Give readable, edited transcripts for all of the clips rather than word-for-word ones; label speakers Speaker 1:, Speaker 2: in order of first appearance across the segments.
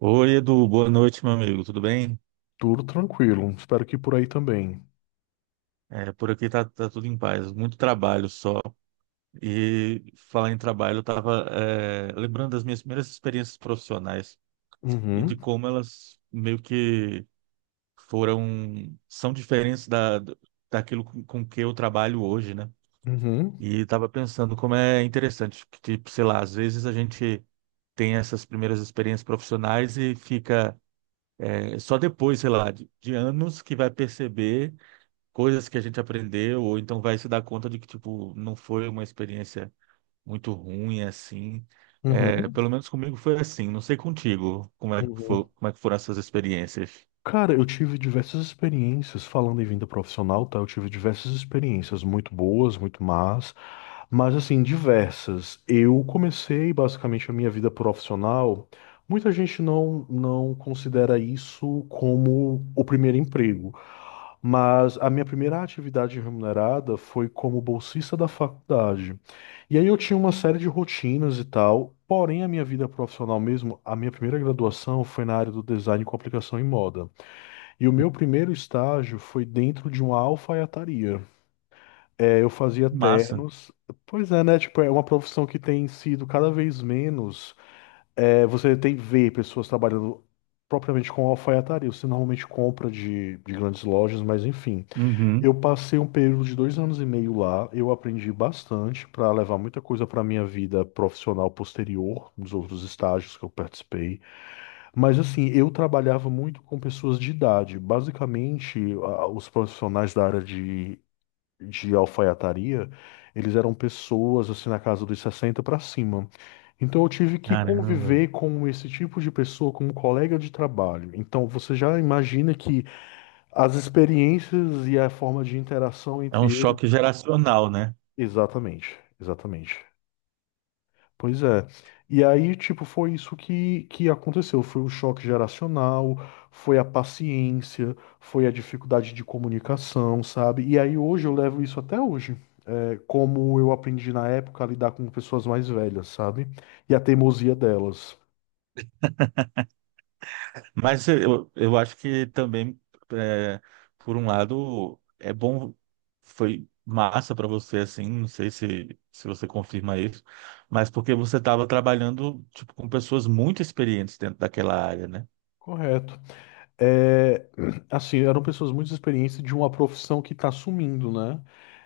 Speaker 1: Oi, Edu, boa noite, meu amigo. Tudo bem?
Speaker 2: Tudo tranquilo. Espero que por aí também.
Speaker 1: É, por aqui tá tudo em paz, muito trabalho só. E falar em trabalho, eu tava, lembrando das minhas primeiras experiências profissionais e de
Speaker 2: Uhum.
Speaker 1: como elas meio que foram, são diferentes daquilo com que eu trabalho hoje, né?
Speaker 2: Uhum.
Speaker 1: E tava pensando como é interessante que, tipo, sei lá, às vezes a gente tem essas primeiras experiências profissionais e fica, só depois, sei lá, de anos que vai perceber coisas que a gente aprendeu, ou então vai se dar conta de que, tipo, não foi uma experiência muito ruim, assim. É,
Speaker 2: Uhum.
Speaker 1: pelo menos comigo foi assim. Não sei contigo como é que foi,
Speaker 2: Uhum.
Speaker 1: como é que foram essas experiências.
Speaker 2: Cara, eu tive diversas experiências, falando em vinda profissional, tá? Eu tive diversas experiências muito boas, muito más. Mas assim, diversas. Eu comecei basicamente a minha vida profissional. Muita gente não considera isso como o primeiro emprego. Mas a minha primeira atividade remunerada foi como bolsista da faculdade. E aí eu tinha uma série de rotinas e tal. Porém, a minha vida profissional mesmo, a minha primeira graduação foi na área do design com aplicação em moda. E o meu primeiro estágio foi dentro de uma alfaiataria. Eu fazia
Speaker 1: Massa.
Speaker 2: ternos. Pois é, né? Tipo, é uma profissão que tem sido cada vez menos. É, você tem ver pessoas trabalhando propriamente com alfaiataria. Você normalmente compra de grandes lojas, mas enfim.
Speaker 1: Uhum.
Speaker 2: Eu passei um período de dois anos e meio lá. Eu aprendi bastante para levar muita coisa para minha vida profissional posterior, nos outros estágios que eu participei. Mas assim, eu trabalhava muito com pessoas de idade. Basicamente, os profissionais da área de alfaiataria, eles eram pessoas assim na casa dos 60 para cima. Então eu tive que
Speaker 1: Caramba.
Speaker 2: conviver com esse tipo de pessoa como colega de trabalho. Então você já imagina que as experiências e a forma de interação
Speaker 1: É
Speaker 2: entre
Speaker 1: um
Speaker 2: eles.
Speaker 1: choque geracional, né?
Speaker 2: Exatamente, exatamente. Pois é. E aí, tipo, foi isso que aconteceu. Foi o choque geracional, foi a paciência, foi a dificuldade de comunicação, sabe? E aí hoje eu levo isso até hoje. Como eu aprendi na época a lidar com pessoas mais velhas, sabe? E a teimosia delas.
Speaker 1: Mas eu acho que também, é, por um lado, é bom, foi massa para você, assim, não sei se você confirma isso, mas porque você estava trabalhando, tipo, com pessoas muito experientes dentro daquela área, né?
Speaker 2: Correto. É, assim, eram pessoas muito experientes de uma profissão que está sumindo, né?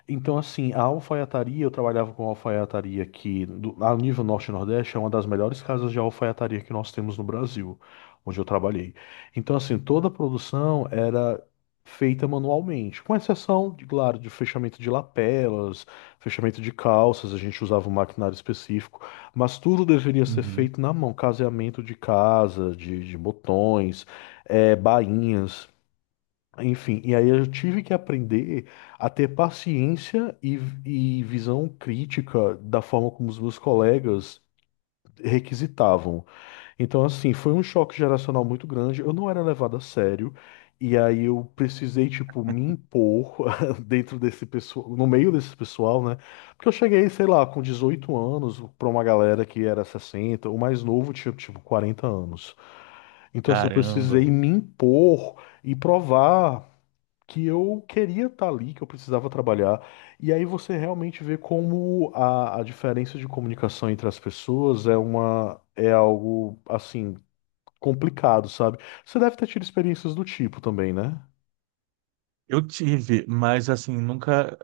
Speaker 2: Então, assim, a alfaiataria, eu trabalhava com alfaiataria aqui do, a nível norte-nordeste, é uma das melhores casas de alfaiataria que nós temos no Brasil, onde eu trabalhei. Então, assim, toda a produção era feita manualmente, com exceção, de, claro, de fechamento de lapelas, fechamento de calças, a gente usava um maquinário específico. Mas tudo deveria ser
Speaker 1: Uhum.
Speaker 2: feito na mão, caseamento de casa, de botões, bainhas, enfim. E aí eu tive que aprender a ter paciência e visão crítica da forma como os meus colegas requisitavam. Então, assim, foi um choque geracional muito grande. Eu não era levado a sério. E aí eu precisei, tipo, me impor dentro desse pessoal, no meio desse pessoal, né? Porque eu cheguei, sei lá, com 18 anos pra uma galera que era 60, o mais novo tinha, tipo, 40 anos. Então, assim, eu
Speaker 1: Caramba!
Speaker 2: precisei me impor e provar que eu queria estar ali, que eu precisava trabalhar. E aí você realmente vê como a diferença de comunicação entre as pessoas é uma é algo assim complicado, sabe? Você deve ter tido experiências do tipo também, né?
Speaker 1: Eu tive, mas, assim, nunca,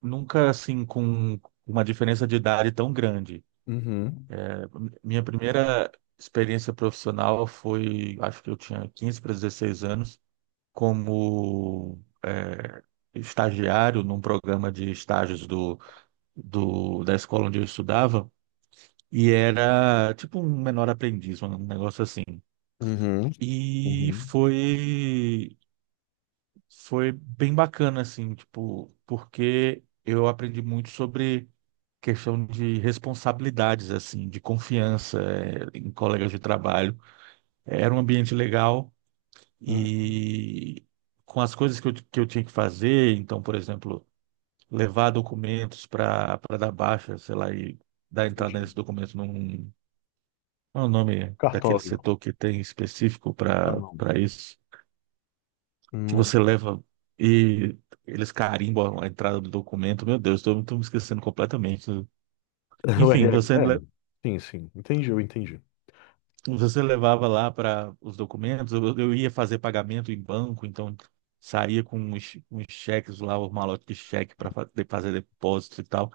Speaker 1: nunca, assim, com uma diferença de idade tão grande.
Speaker 2: Uhum.
Speaker 1: É, minha primeira experiência profissional foi, acho que eu tinha 15 para 16 anos, como é, estagiário num programa de estágios da escola onde eu estudava, e era tipo um menor aprendiz, um negócio assim.
Speaker 2: Uhum.
Speaker 1: E
Speaker 2: Uhum.
Speaker 1: foi bem bacana, assim, tipo, porque eu aprendi muito sobre questão de responsabilidades, assim, de confiança, em colegas de trabalho. Era um ambiente legal
Speaker 2: Uhum.
Speaker 1: e com as coisas que que eu tinha que fazer, então, por exemplo, levar documentos para dar baixa, sei lá, e dar entrada
Speaker 2: Entendi.
Speaker 1: nesse documento num. Qual é o nome daquele
Speaker 2: Cartório.
Speaker 1: setor que tem específico
Speaker 2: Ah,
Speaker 1: para
Speaker 2: não.
Speaker 1: para isso? Que
Speaker 2: Não.
Speaker 1: você leva e eles carimbam a entrada do documento. Meu Deus, estou me esquecendo completamente.
Speaker 2: O
Speaker 1: Enfim,
Speaker 2: RH. É. Sim, sim. Entendi, eu entendi.
Speaker 1: você levava lá para os documentos, eu ia fazer pagamento em banco, então saía com uns cheques lá, o malote de cheque para fazer depósito e tal.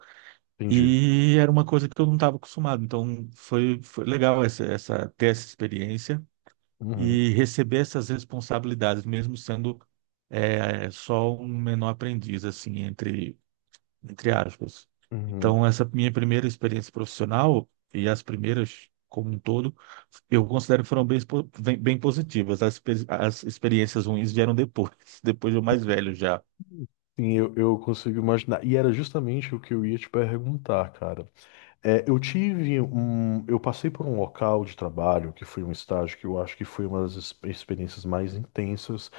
Speaker 2: Entendi.
Speaker 1: E era uma coisa que eu não estava acostumado. Então foi legal ter essa experiência
Speaker 2: Uhum.
Speaker 1: e receber essas responsabilidades, mesmo sendo só um menor aprendiz, assim, entre aspas.
Speaker 2: Uhum.
Speaker 1: Então, essa minha primeira experiência profissional e as primeiras como um todo, eu considero que foram bem positivas. As experiências ruins vieram depois, depois de eu mais velho já.
Speaker 2: Sim, eu consigo imaginar. E era justamente o que eu ia te perguntar, cara. É, eu tive um. Eu passei por um local de trabalho que foi um estágio que eu acho que foi uma das experiências mais intensas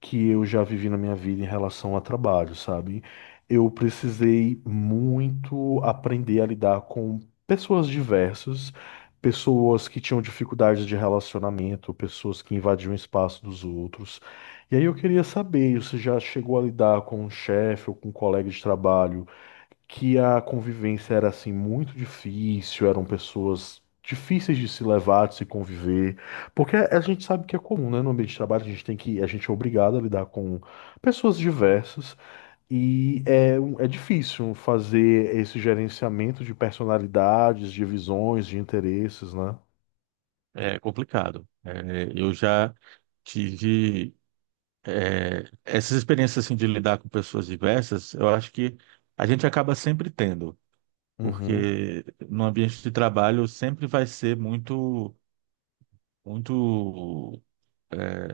Speaker 2: que eu já vivi na minha vida em relação a trabalho, sabe? Eu precisei muito aprender a lidar com pessoas diversas, pessoas que tinham dificuldades de relacionamento, pessoas que invadiam o espaço dos outros. E aí eu queria saber, você já chegou a lidar com um chefe ou com um colega de trabalho? Que a convivência era assim muito difícil, eram pessoas difíceis de se levar, de se conviver, porque a gente sabe que é comum, né, no ambiente de trabalho, a gente tem que, a gente é obrigado a lidar com pessoas diversas e é difícil fazer esse gerenciamento de personalidades, de visões, de interesses, né?
Speaker 1: É complicado. É, eu já tive. É, essas experiências assim de lidar com pessoas diversas, eu acho que a gente acaba sempre tendo,
Speaker 2: Uhum.
Speaker 1: porque no ambiente de trabalho sempre vai ser muito muito, é,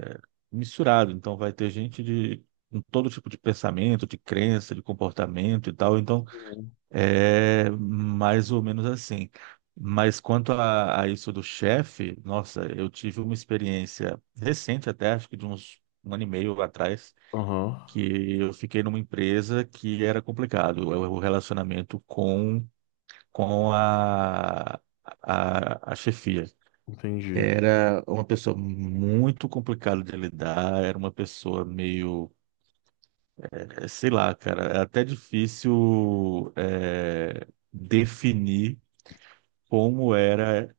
Speaker 1: misturado, então vai ter gente de com todo tipo de pensamento, de crença, de comportamento e tal, então
Speaker 2: Uhum.
Speaker 1: é mais ou menos assim. Mas quanto a isso do chefe, nossa, eu tive uma experiência recente até, acho que de uns um ano e meio atrás
Speaker 2: Aham.
Speaker 1: que eu fiquei numa empresa que era complicado, o relacionamento com a chefia.
Speaker 2: Entendi.
Speaker 1: Era uma pessoa muito complicada de lidar, era uma pessoa meio, sei lá, cara, era até difícil definir como era,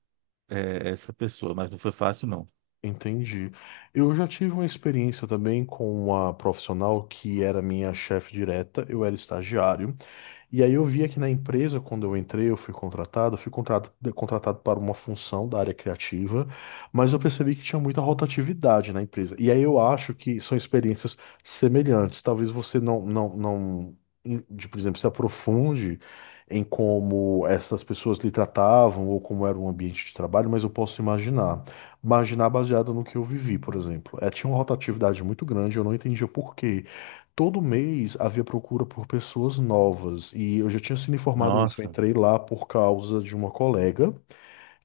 Speaker 1: essa pessoa, mas não foi fácil, não.
Speaker 2: Entendi. Eu já tive uma experiência também com uma profissional que era minha chefe direta, eu era estagiário. E aí eu via que na empresa, quando eu entrei, eu fui contratado, contratado para uma função da área criativa, mas eu percebi que tinha muita rotatividade na empresa. E aí eu acho que são experiências semelhantes. Talvez você não, por exemplo, se aprofunde em como essas pessoas lhe tratavam ou como era o ambiente de trabalho, mas eu posso imaginar. Imaginar baseado no que eu vivi, por exemplo. É, tinha uma rotatividade muito grande, eu não entendia por quê. Todo mês havia procura por pessoas novas e eu já tinha sido informado isso. Eu
Speaker 1: Nossa,
Speaker 2: entrei lá por causa de uma colega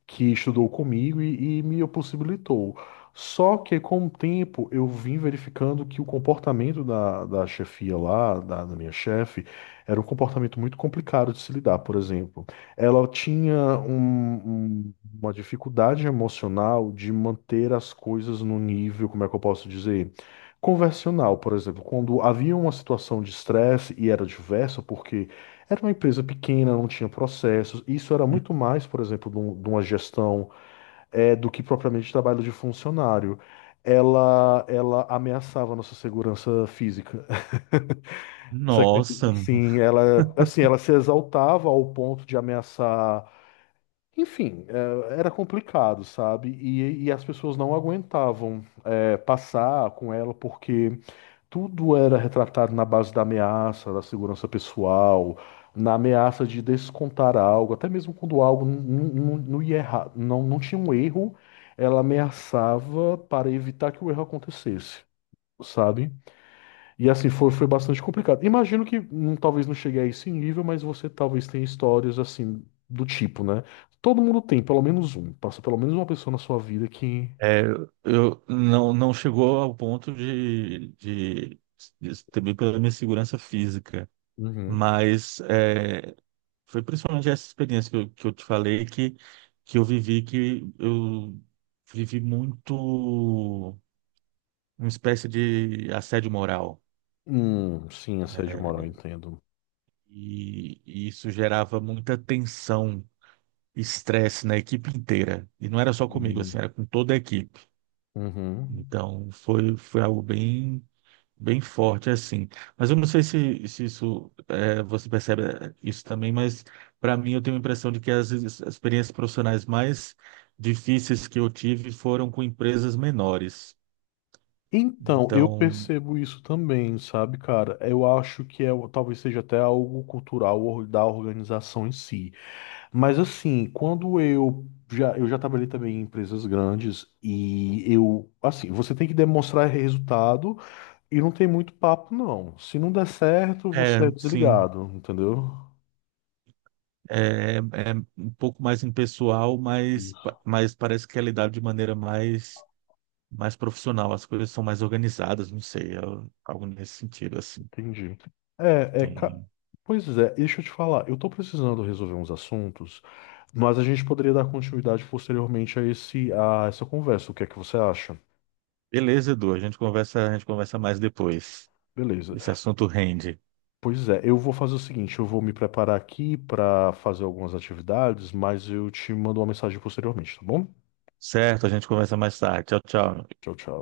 Speaker 2: que estudou comigo e me possibilitou. Só que com o tempo eu vim verificando que o comportamento da chefia lá, da minha chefe, era um comportamento muito complicado de se lidar, por exemplo. Ela tinha um- uma dificuldade emocional de manter as coisas no nível, como é que eu posso dizer? Conversional, por exemplo, quando havia uma situação de estresse e era diversa, porque era uma empresa pequena, não tinha processos. Isso era
Speaker 1: n-
Speaker 2: muito mais, por exemplo, de uma gestão do que propriamente trabalho de funcionário. Ela ameaçava a nossa segurança física. Você acredita?
Speaker 1: nossa.
Speaker 2: Sim, ela, assim, ela se exaltava ao ponto de ameaçar. Enfim, era complicado, sabe? E as pessoas não aguentavam passar com ela porque tudo era retratado na base da ameaça, da segurança pessoal, na ameaça de descontar algo, até mesmo quando algo não ia errar, não tinha um erro, ela ameaçava para evitar que o erro acontecesse, sabe? E assim, foi, foi bastante complicado. Imagino que talvez não chegue a esse nível, mas você talvez tenha histórias assim, do tipo, né? Todo mundo tem, pelo menos um. Passa pelo menos uma pessoa na sua vida que.
Speaker 1: É, eu não, não chegou ao ponto de, também pela minha segurança física,
Speaker 2: Uhum.
Speaker 1: mas foi principalmente essa experiência que que eu te falei, que eu vivi, que eu vivi muito uma espécie de assédio moral.
Speaker 2: Sim, assédio moral,
Speaker 1: É,
Speaker 2: entendo.
Speaker 1: e isso gerava muita tensão, estresse na equipe inteira. E não era só comigo, assim,
Speaker 2: Hum.
Speaker 1: era com toda a equipe.
Speaker 2: Uhum.
Speaker 1: Então foi algo bem forte, assim. Mas eu não sei se isso você percebe, isso também, mas para mim eu tenho a impressão de que as experiências profissionais mais difíceis que eu tive foram com empresas menores.
Speaker 2: Então, eu
Speaker 1: Então,
Speaker 2: percebo isso também, sabe, cara? Eu acho que é, talvez seja até algo cultural da organização em si. Mas assim, quando eu já trabalhei também em empresas grandes e eu, assim, você tem que demonstrar resultado e não tem muito papo, não. Se não der certo,
Speaker 1: é,
Speaker 2: você é
Speaker 1: sim,
Speaker 2: desligado, entendeu?
Speaker 1: é um pouco mais impessoal, mas, mas parece que é lidado de maneira mais profissional. As coisas são mais organizadas, não sei, é algo nesse sentido, assim.
Speaker 2: Entendi. É, é. ca-
Speaker 1: Tem...
Speaker 2: Pois é, deixa eu te falar. Eu tô precisando resolver uns assuntos, mas a gente poderia dar continuidade posteriormente a esse, a essa conversa. O que é que você acha?
Speaker 1: Beleza, Edu, a gente conversa mais depois.
Speaker 2: Beleza.
Speaker 1: Esse assunto rende.
Speaker 2: Pois é, eu vou fazer o seguinte, eu vou me preparar aqui para fazer algumas atividades, mas eu te mando uma mensagem posteriormente, tá bom?
Speaker 1: Certo, a gente conversa mais tarde. Tchau, tchau.
Speaker 2: Tchau, tchau.